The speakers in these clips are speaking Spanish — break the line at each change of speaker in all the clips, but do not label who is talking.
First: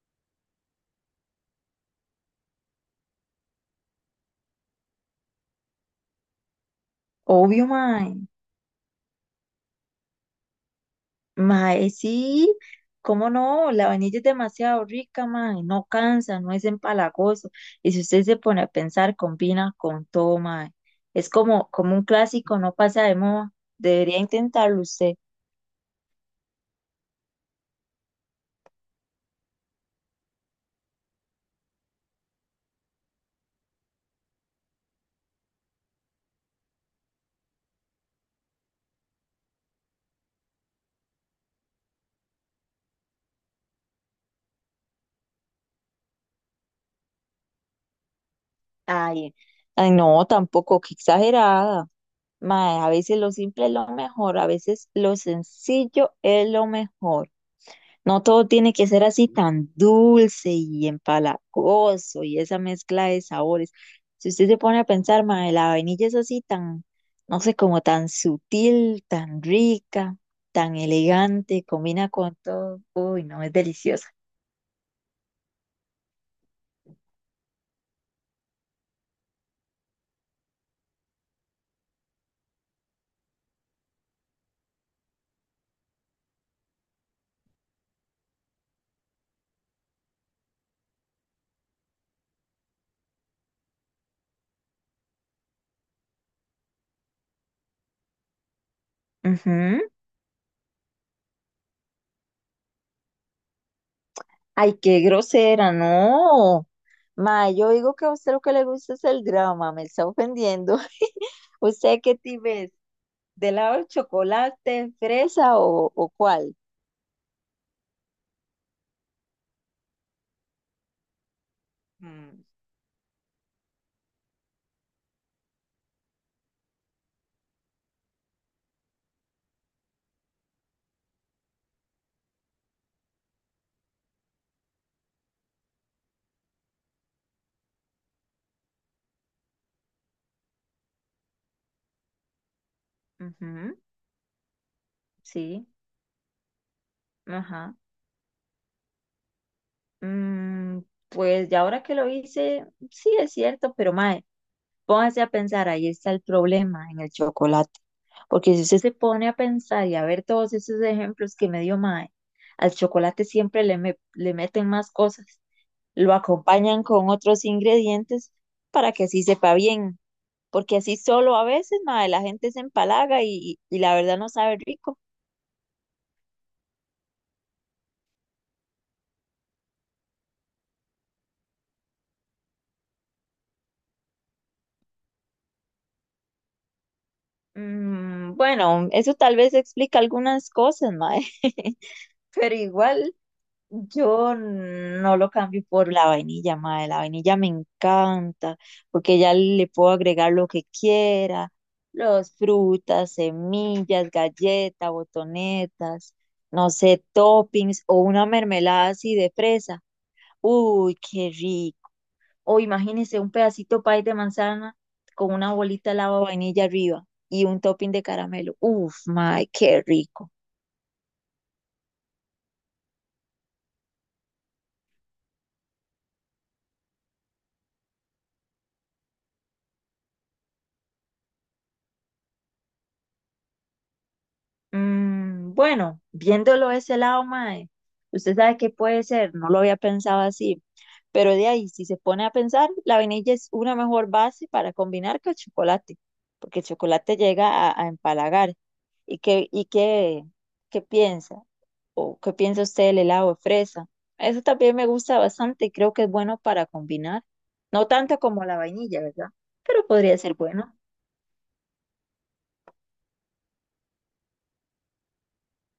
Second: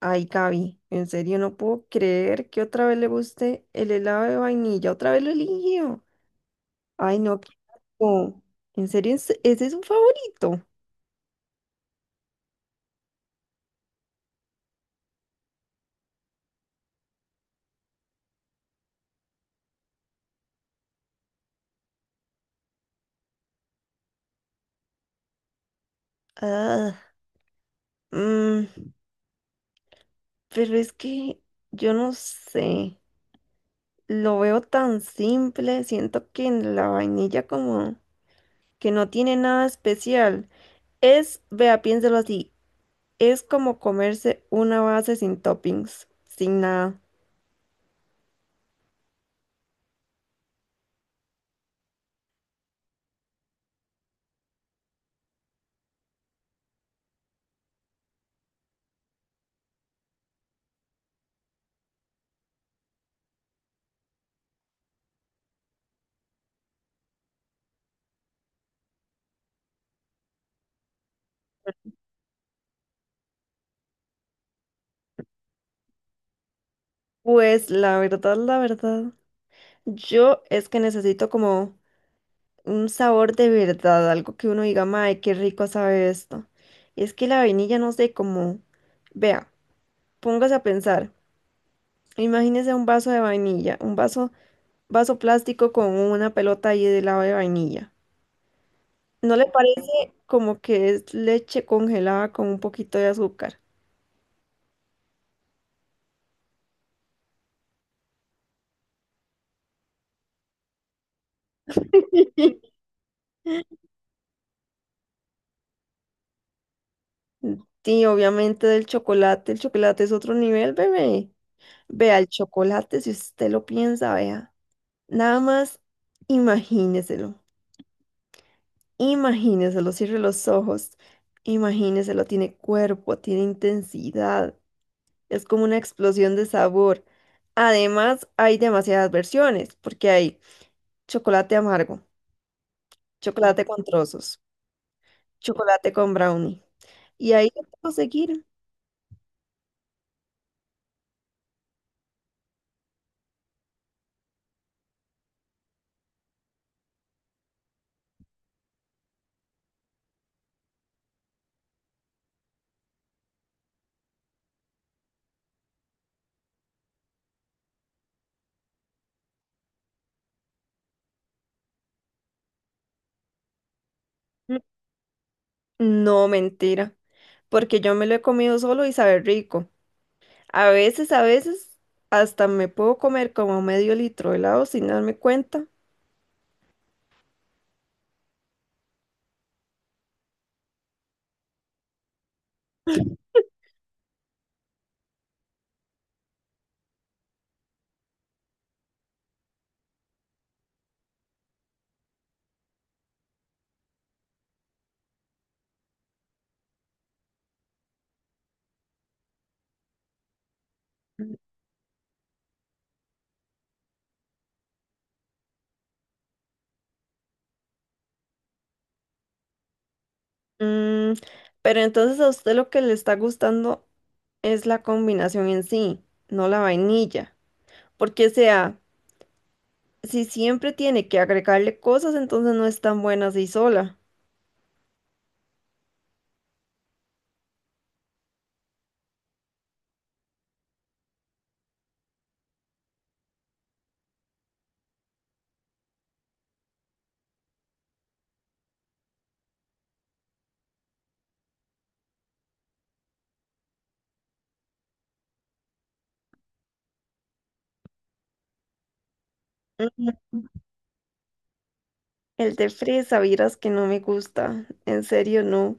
Ay, Gaby, en serio no puedo creer que otra vez le guste el helado de vainilla. Otra vez lo eligió. Ay, no, qué
Obvio, mae.
asco. En serio, ¿ ese es su favorito?
Mae, sí. ¿Cómo no? La vainilla es demasiado rica, mae. No cansa, no es empalagoso. Y si usted se pone a pensar, combina con todo, mae. Es como un clásico, no pasa de moda. Debería intentarlo usted.
Ah, mm, pero es que yo no sé. Lo veo tan simple. Siento que en la vainilla como que no tiene nada especial. Es, vea, piénselo así. Es como comerse una base sin toppings, sin nada.
Ay, ay, no, tampoco, qué exagerada. Mae, a veces lo simple es lo mejor, a veces lo sencillo es lo mejor. No todo tiene que ser así tan dulce y empalagoso y esa mezcla de sabores. Si usted se pone a pensar, mae, la vainilla es así tan, no sé, como tan sutil, tan rica, tan elegante, combina con todo. Uy, no, es deliciosa.
Pues la verdad, la verdad. Yo es que necesito como un sabor de verdad, algo que uno diga, mae, qué rico sabe esto. Y es que la vainilla, no sé cómo. Vea, póngase a pensar. Imagínese un vaso de vainilla, un vaso, vaso plástico con una pelota ahí de helado de vainilla. ¿No le
Ujú.
parece como que es leche congelada con un poquito de azúcar?
Ay, qué grosera, no. Mae, yo digo que a usted lo que le gusta es el drama, me está ofendiendo. ¿Usted qué tipo es? ¿De lado el chocolate, fresa o cuál?
Sí, obviamente del chocolate. El chocolate es otro nivel, bebé. Vea, el
Mm,
chocolate, si usted lo piensa, vea. Nada más imagíneselo, imagíneselo, cierre los ojos, imagíneselo, tiene cuerpo, tiene intensidad, es como una explosión de sabor. Además, hay demasiadas versiones, porque hay chocolate amargo, chocolate
ujú.
con trozos,
Sí,
chocolate con brownie. Y ahí lo
ajá.
puedo seguir.
Mm, pues ya ahora que lo hice, sí es cierto, pero mae, póngase a pensar, ahí está el problema en el chocolate. Porque si usted se pone a pensar y a ver todos esos ejemplos que me dio mae, al chocolate siempre le meten más cosas, lo acompañan con otros ingredientes para que así sepa bien. Porque así solo a veces, mae, la gente se empalaga y la verdad no sabe
Mm,
rico.
No, mentira, porque yo me lo he comido solo y sabe rico. A veces, hasta me puedo comer como medio litro de helado sin darme cuenta.
Mm, bueno, eso tal vez explica algunas cosas, mae. Pero igual yo no lo cambio por la vainilla, madre. La vainilla me encanta porque ya le puedo agregar lo que quiera, los frutas, semillas, galletas, botonetas, no sé, toppings o una mermelada así de fresa. Uy, qué rico. O imagínese un pedacito pie de manzana con una bolita de lava vainilla arriba y un topping de caramelo. Uf, madre, qué rico.
Mm, pero entonces a usted lo que le está gustando es la combinación en sí, no la vainilla. Porque, o sea, si siempre tiene que agregarle cosas, entonces no es tan buena así sola.
Mm, bueno, viéndolo de ese lado, mae, usted sabe que puede ser, no lo había pensado así, pero de ahí, si se pone a pensar, la vainilla es una mejor base para combinar que el chocolate, porque el chocolate llega a empalagar. ¿Y qué, y qué, qué piensa? ¿O qué piensa usted del helado de fresa? Eso también me gusta bastante y creo que es bueno para combinar. No tanto como la vainilla, ¿verdad? Pero podría
Ujú.
ser bueno.
El de fresa, vieras que no me gusta. En serio, no.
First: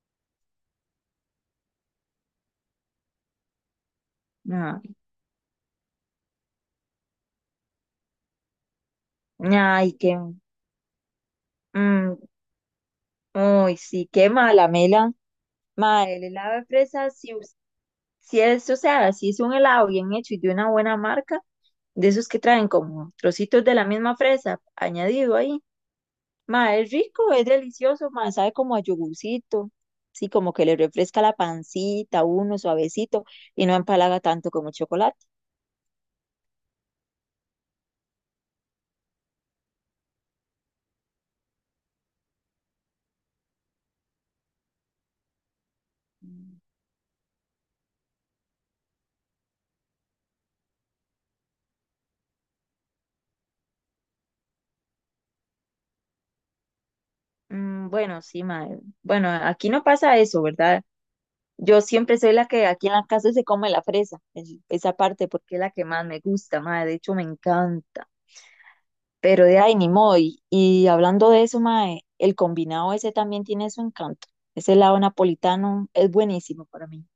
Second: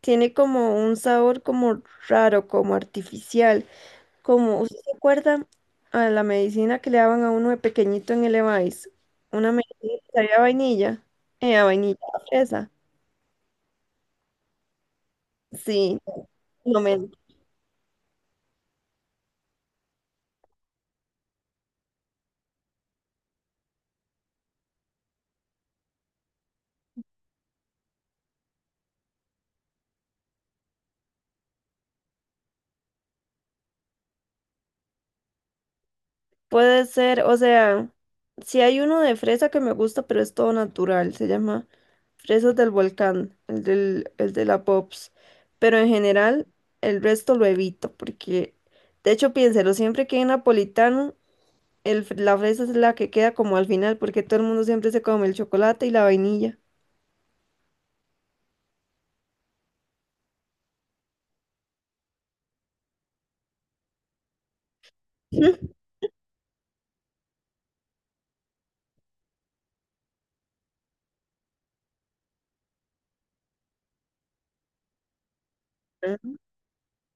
Tiene como un sabor como raro, como artificial. Como, ¿usted
Ay,
se acuerda a la medicina que le daban a uno de pequeñito en el Evice? Una medicina
ay,
que sabía a vainilla. A vainilla, a
que...
fresa.
Uy, sí, qué mala, Mela.
Sí.
Madre, el helado de fresa,
Momento.
si es, o sea, si es un helado bien hecho y de una buena marca, de esos que traen como trocitos de la misma fresa añadido ahí. Madre, es rico, es delicioso, madre, sabe como a yogurcito. Sí, como que le refresca la pancita, a uno suavecito y no empalaga tanto como el chocolate.
Puede ser, o sea, si hay uno de fresa que me gusta, pero es todo natural, se llama Fresas del Volcán, el del, el de la Pops. Pero en general, el resto lo evito, porque de hecho, piénselo, siempre que hay napolitano, la fresa es la que queda como al final, porque todo el mundo siempre se come el chocolate y la vainilla.
Mm, bueno, sí, madre. Bueno, aquí no pasa eso, ¿verdad? Yo siempre soy la que aquí en la casa se come la fresa, esa parte, porque es la que más me gusta, mae, de hecho me encanta. Pero de ahí ni modo. Y hablando de eso, mae, el combinado ese también tiene su encanto. Ese helado napolitano es buenísimo para mí.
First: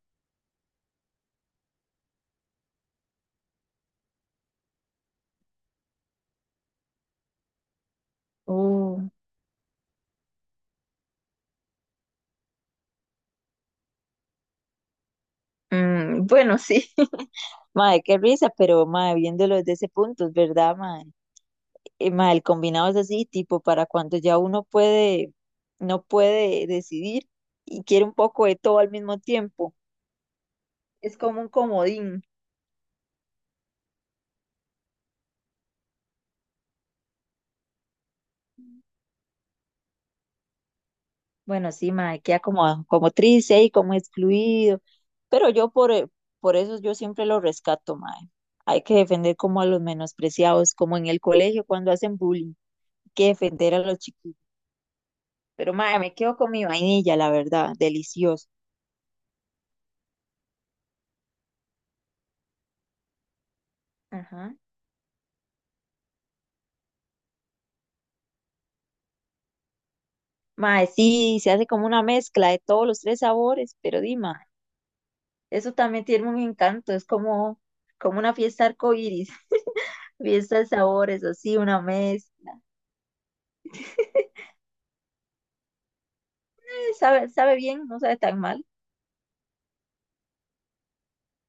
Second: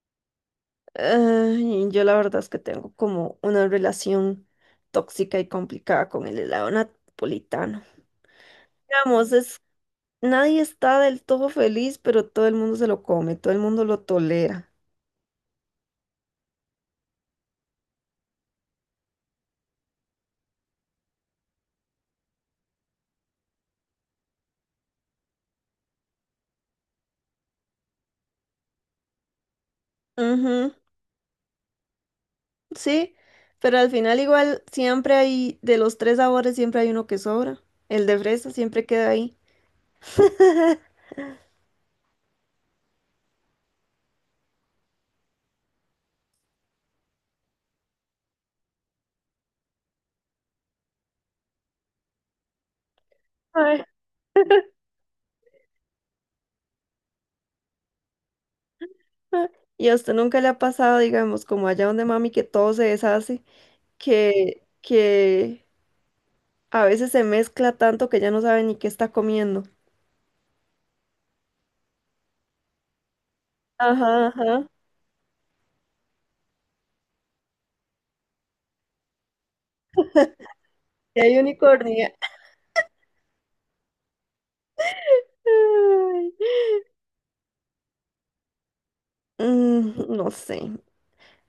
Ay, yo la verdad es que tengo como una relación tóxica y complicada con el helado napolitano.
Uh,
Digamos, nadie está del todo feliz, pero todo el mundo se lo come, todo el mundo lo tolera.
mm, bueno, sí. Mae, qué risa, pero mae, viéndolo desde ese punto, es verdad, mae. Mae, el combinado es así, tipo, para cuando ya no puede decidir y quiere un poco de todo al mismo tiempo.
Ujú,
Es como un comodín.
sí, pero al final igual siempre hay, de los tres sabores siempre hay uno que sobra. El de fresa siempre queda ahí.
Bueno, sí, mae, queda como triste ahí, como excluido. Pero por eso yo siempre lo rescato, mae. Hay que defender como a los menospreciados, como en el colegio cuando hacen bullying. Hay que defender a
Ay,
los chiquitos. Pero mae, me quedo con mi vainilla, la verdad, delicioso.
ah, Y a usted nunca le ha pasado, digamos, como allá donde mami, que todo se deshace,
Ajá.
que a veces se mezcla tanto que ya no sabe ni qué está comiendo.
Mae, sí, se hace como una mezcla de todos los tres sabores, pero di,
Ajá,
mae,
ajá.
eso también tiene un encanto, es como, como una fiesta arcoíris, fiesta de
Y
sabores,
hay
así, una
unicornio.
mezcla.
Ay,
Sabe, sabe bien, no sabe tan mal.
no sé.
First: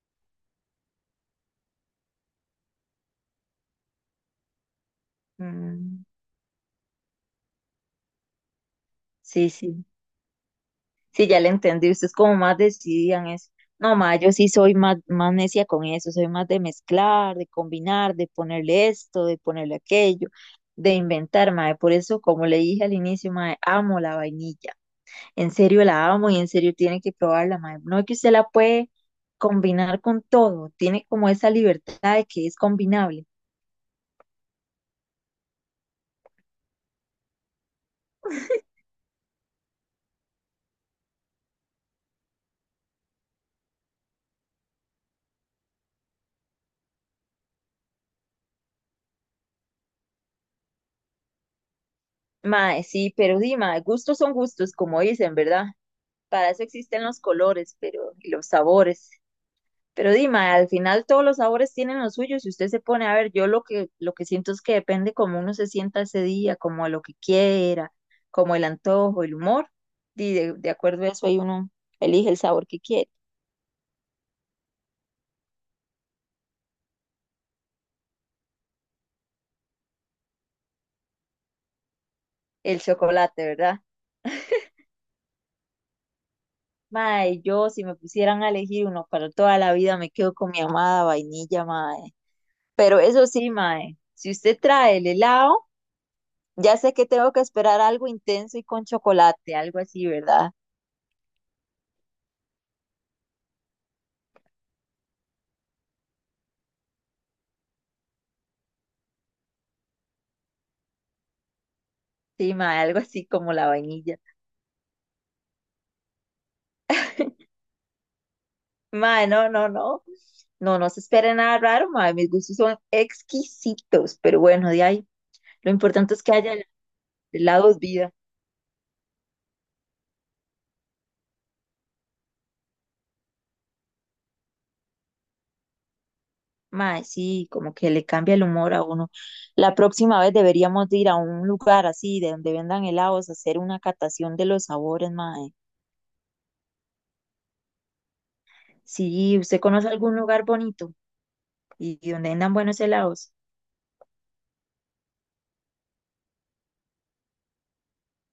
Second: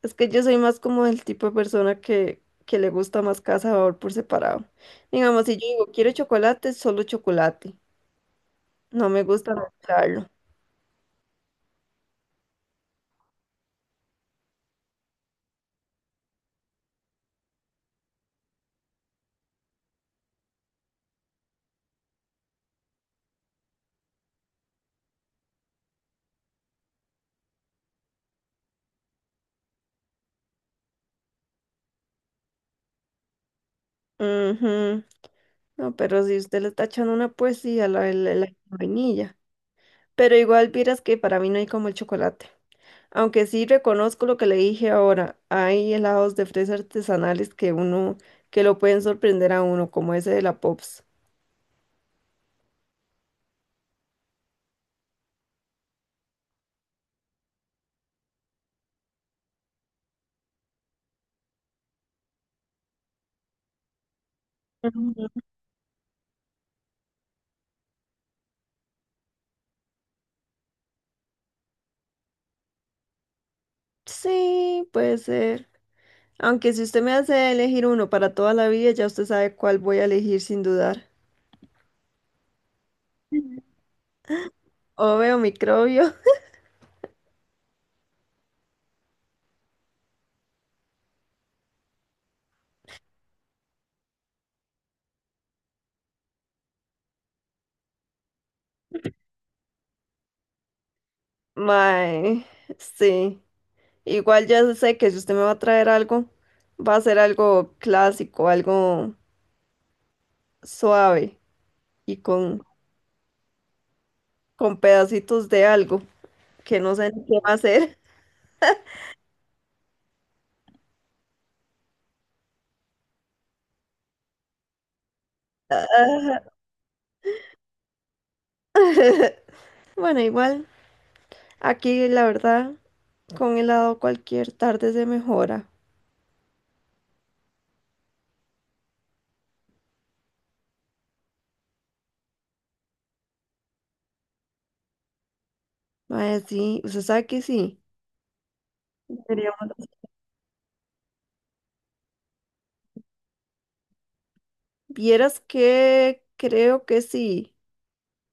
Es que yo soy más como el tipo de persona que le gusta más cada sabor por separado. Digamos, si yo digo
Mm,
quiero chocolate, solo chocolate. No me
sí,
gusta
sí,
mezclarlo.
sí, ya le entendí. Ustedes como más decidida en eso. No, ma, yo sí soy más, más necia con eso, soy más de mezclar, de combinar, de ponerle esto, de ponerle aquello, de inventar, ma. Por eso, como le dije al inicio, ma, amo la vainilla. En serio la amo y en serio tiene que probarla, ma. No es que usted la puede combinar con todo, tiene como esa libertad de que es combinable.
Ujú. No, pero si usted le está echando una poesía a la, la vainilla. Pero igual vieras que para mí no hay como el chocolate. Aunque sí reconozco lo que le dije ahora. Hay helados de fresa artesanales que uno, que lo pueden sorprender a uno, como ese de la Pops.
Mae, sí, pero sí, mae, gustos son gustos, como dicen, ¿verdad? Para eso existen los colores, pero y los sabores. Pero Dima, al final todos los sabores tienen los suyos. Si usted se pone a ver, yo lo que siento es que depende como
Ujú.
uno se sienta ese día, como a lo que quiera, como el antojo, el humor. Y de acuerdo a eso, ahí uno elige el sabor que quiere.
Sí, puede ser. Aunque si usted me hace elegir uno para toda la vida, ya usted sabe cuál voy a elegir sin dudar.
El chocolate, ¿verdad?
Obvio, microbio.
Mae, yo si me pusieran a elegir uno para toda la vida, me quedo con mi amada vainilla, mae. Pero eso sí, mae, si usted trae el helado, ya sé que tengo que esperar algo intenso y con chocolate, algo así, ¿verdad?
Mae, sí. Igual ya sé que si usted me va a traer algo, va a ser algo clásico, algo suave y
Sí, mae, algo así como la vainilla.
con pedacitos de algo que no sé ni qué va a ser.
Mae, no, no, no. No, no se espera nada raro, mae. Mis gustos son exquisitos, pero bueno, de ahí. Lo importante es que haya helados vida.
Bueno, igual, aquí la verdad, con helado cualquier tarde se mejora.
Mae, sí, como que le cambia el humor a uno. La próxima vez deberíamos de ir a un lugar así, de donde vendan helados, hacer una catación de los sabores, mae.
Mae, sí, usted sabe que sí.
Sí, ¿usted
Deberíamos-
conoce algún lugar bonito y donde vendan buenos helados?
Vieras que creo que sí.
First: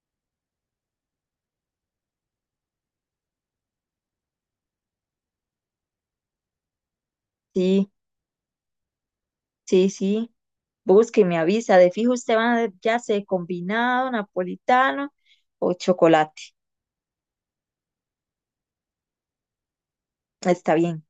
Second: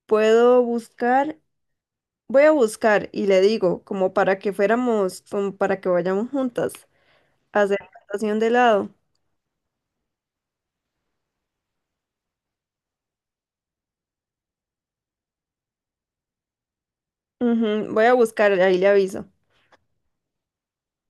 Puedo buscar, voy a buscar y le digo, como para que fuéramos, como para que vayamos juntas a hacer
Sí.
natación de lado.
Sí, sí. Busque, y me avisa. De fijo usted va a- ya sé, combinado, napolitano o chocolate.
Ujú, voy a buscar, ahí le aviso.
Está bien.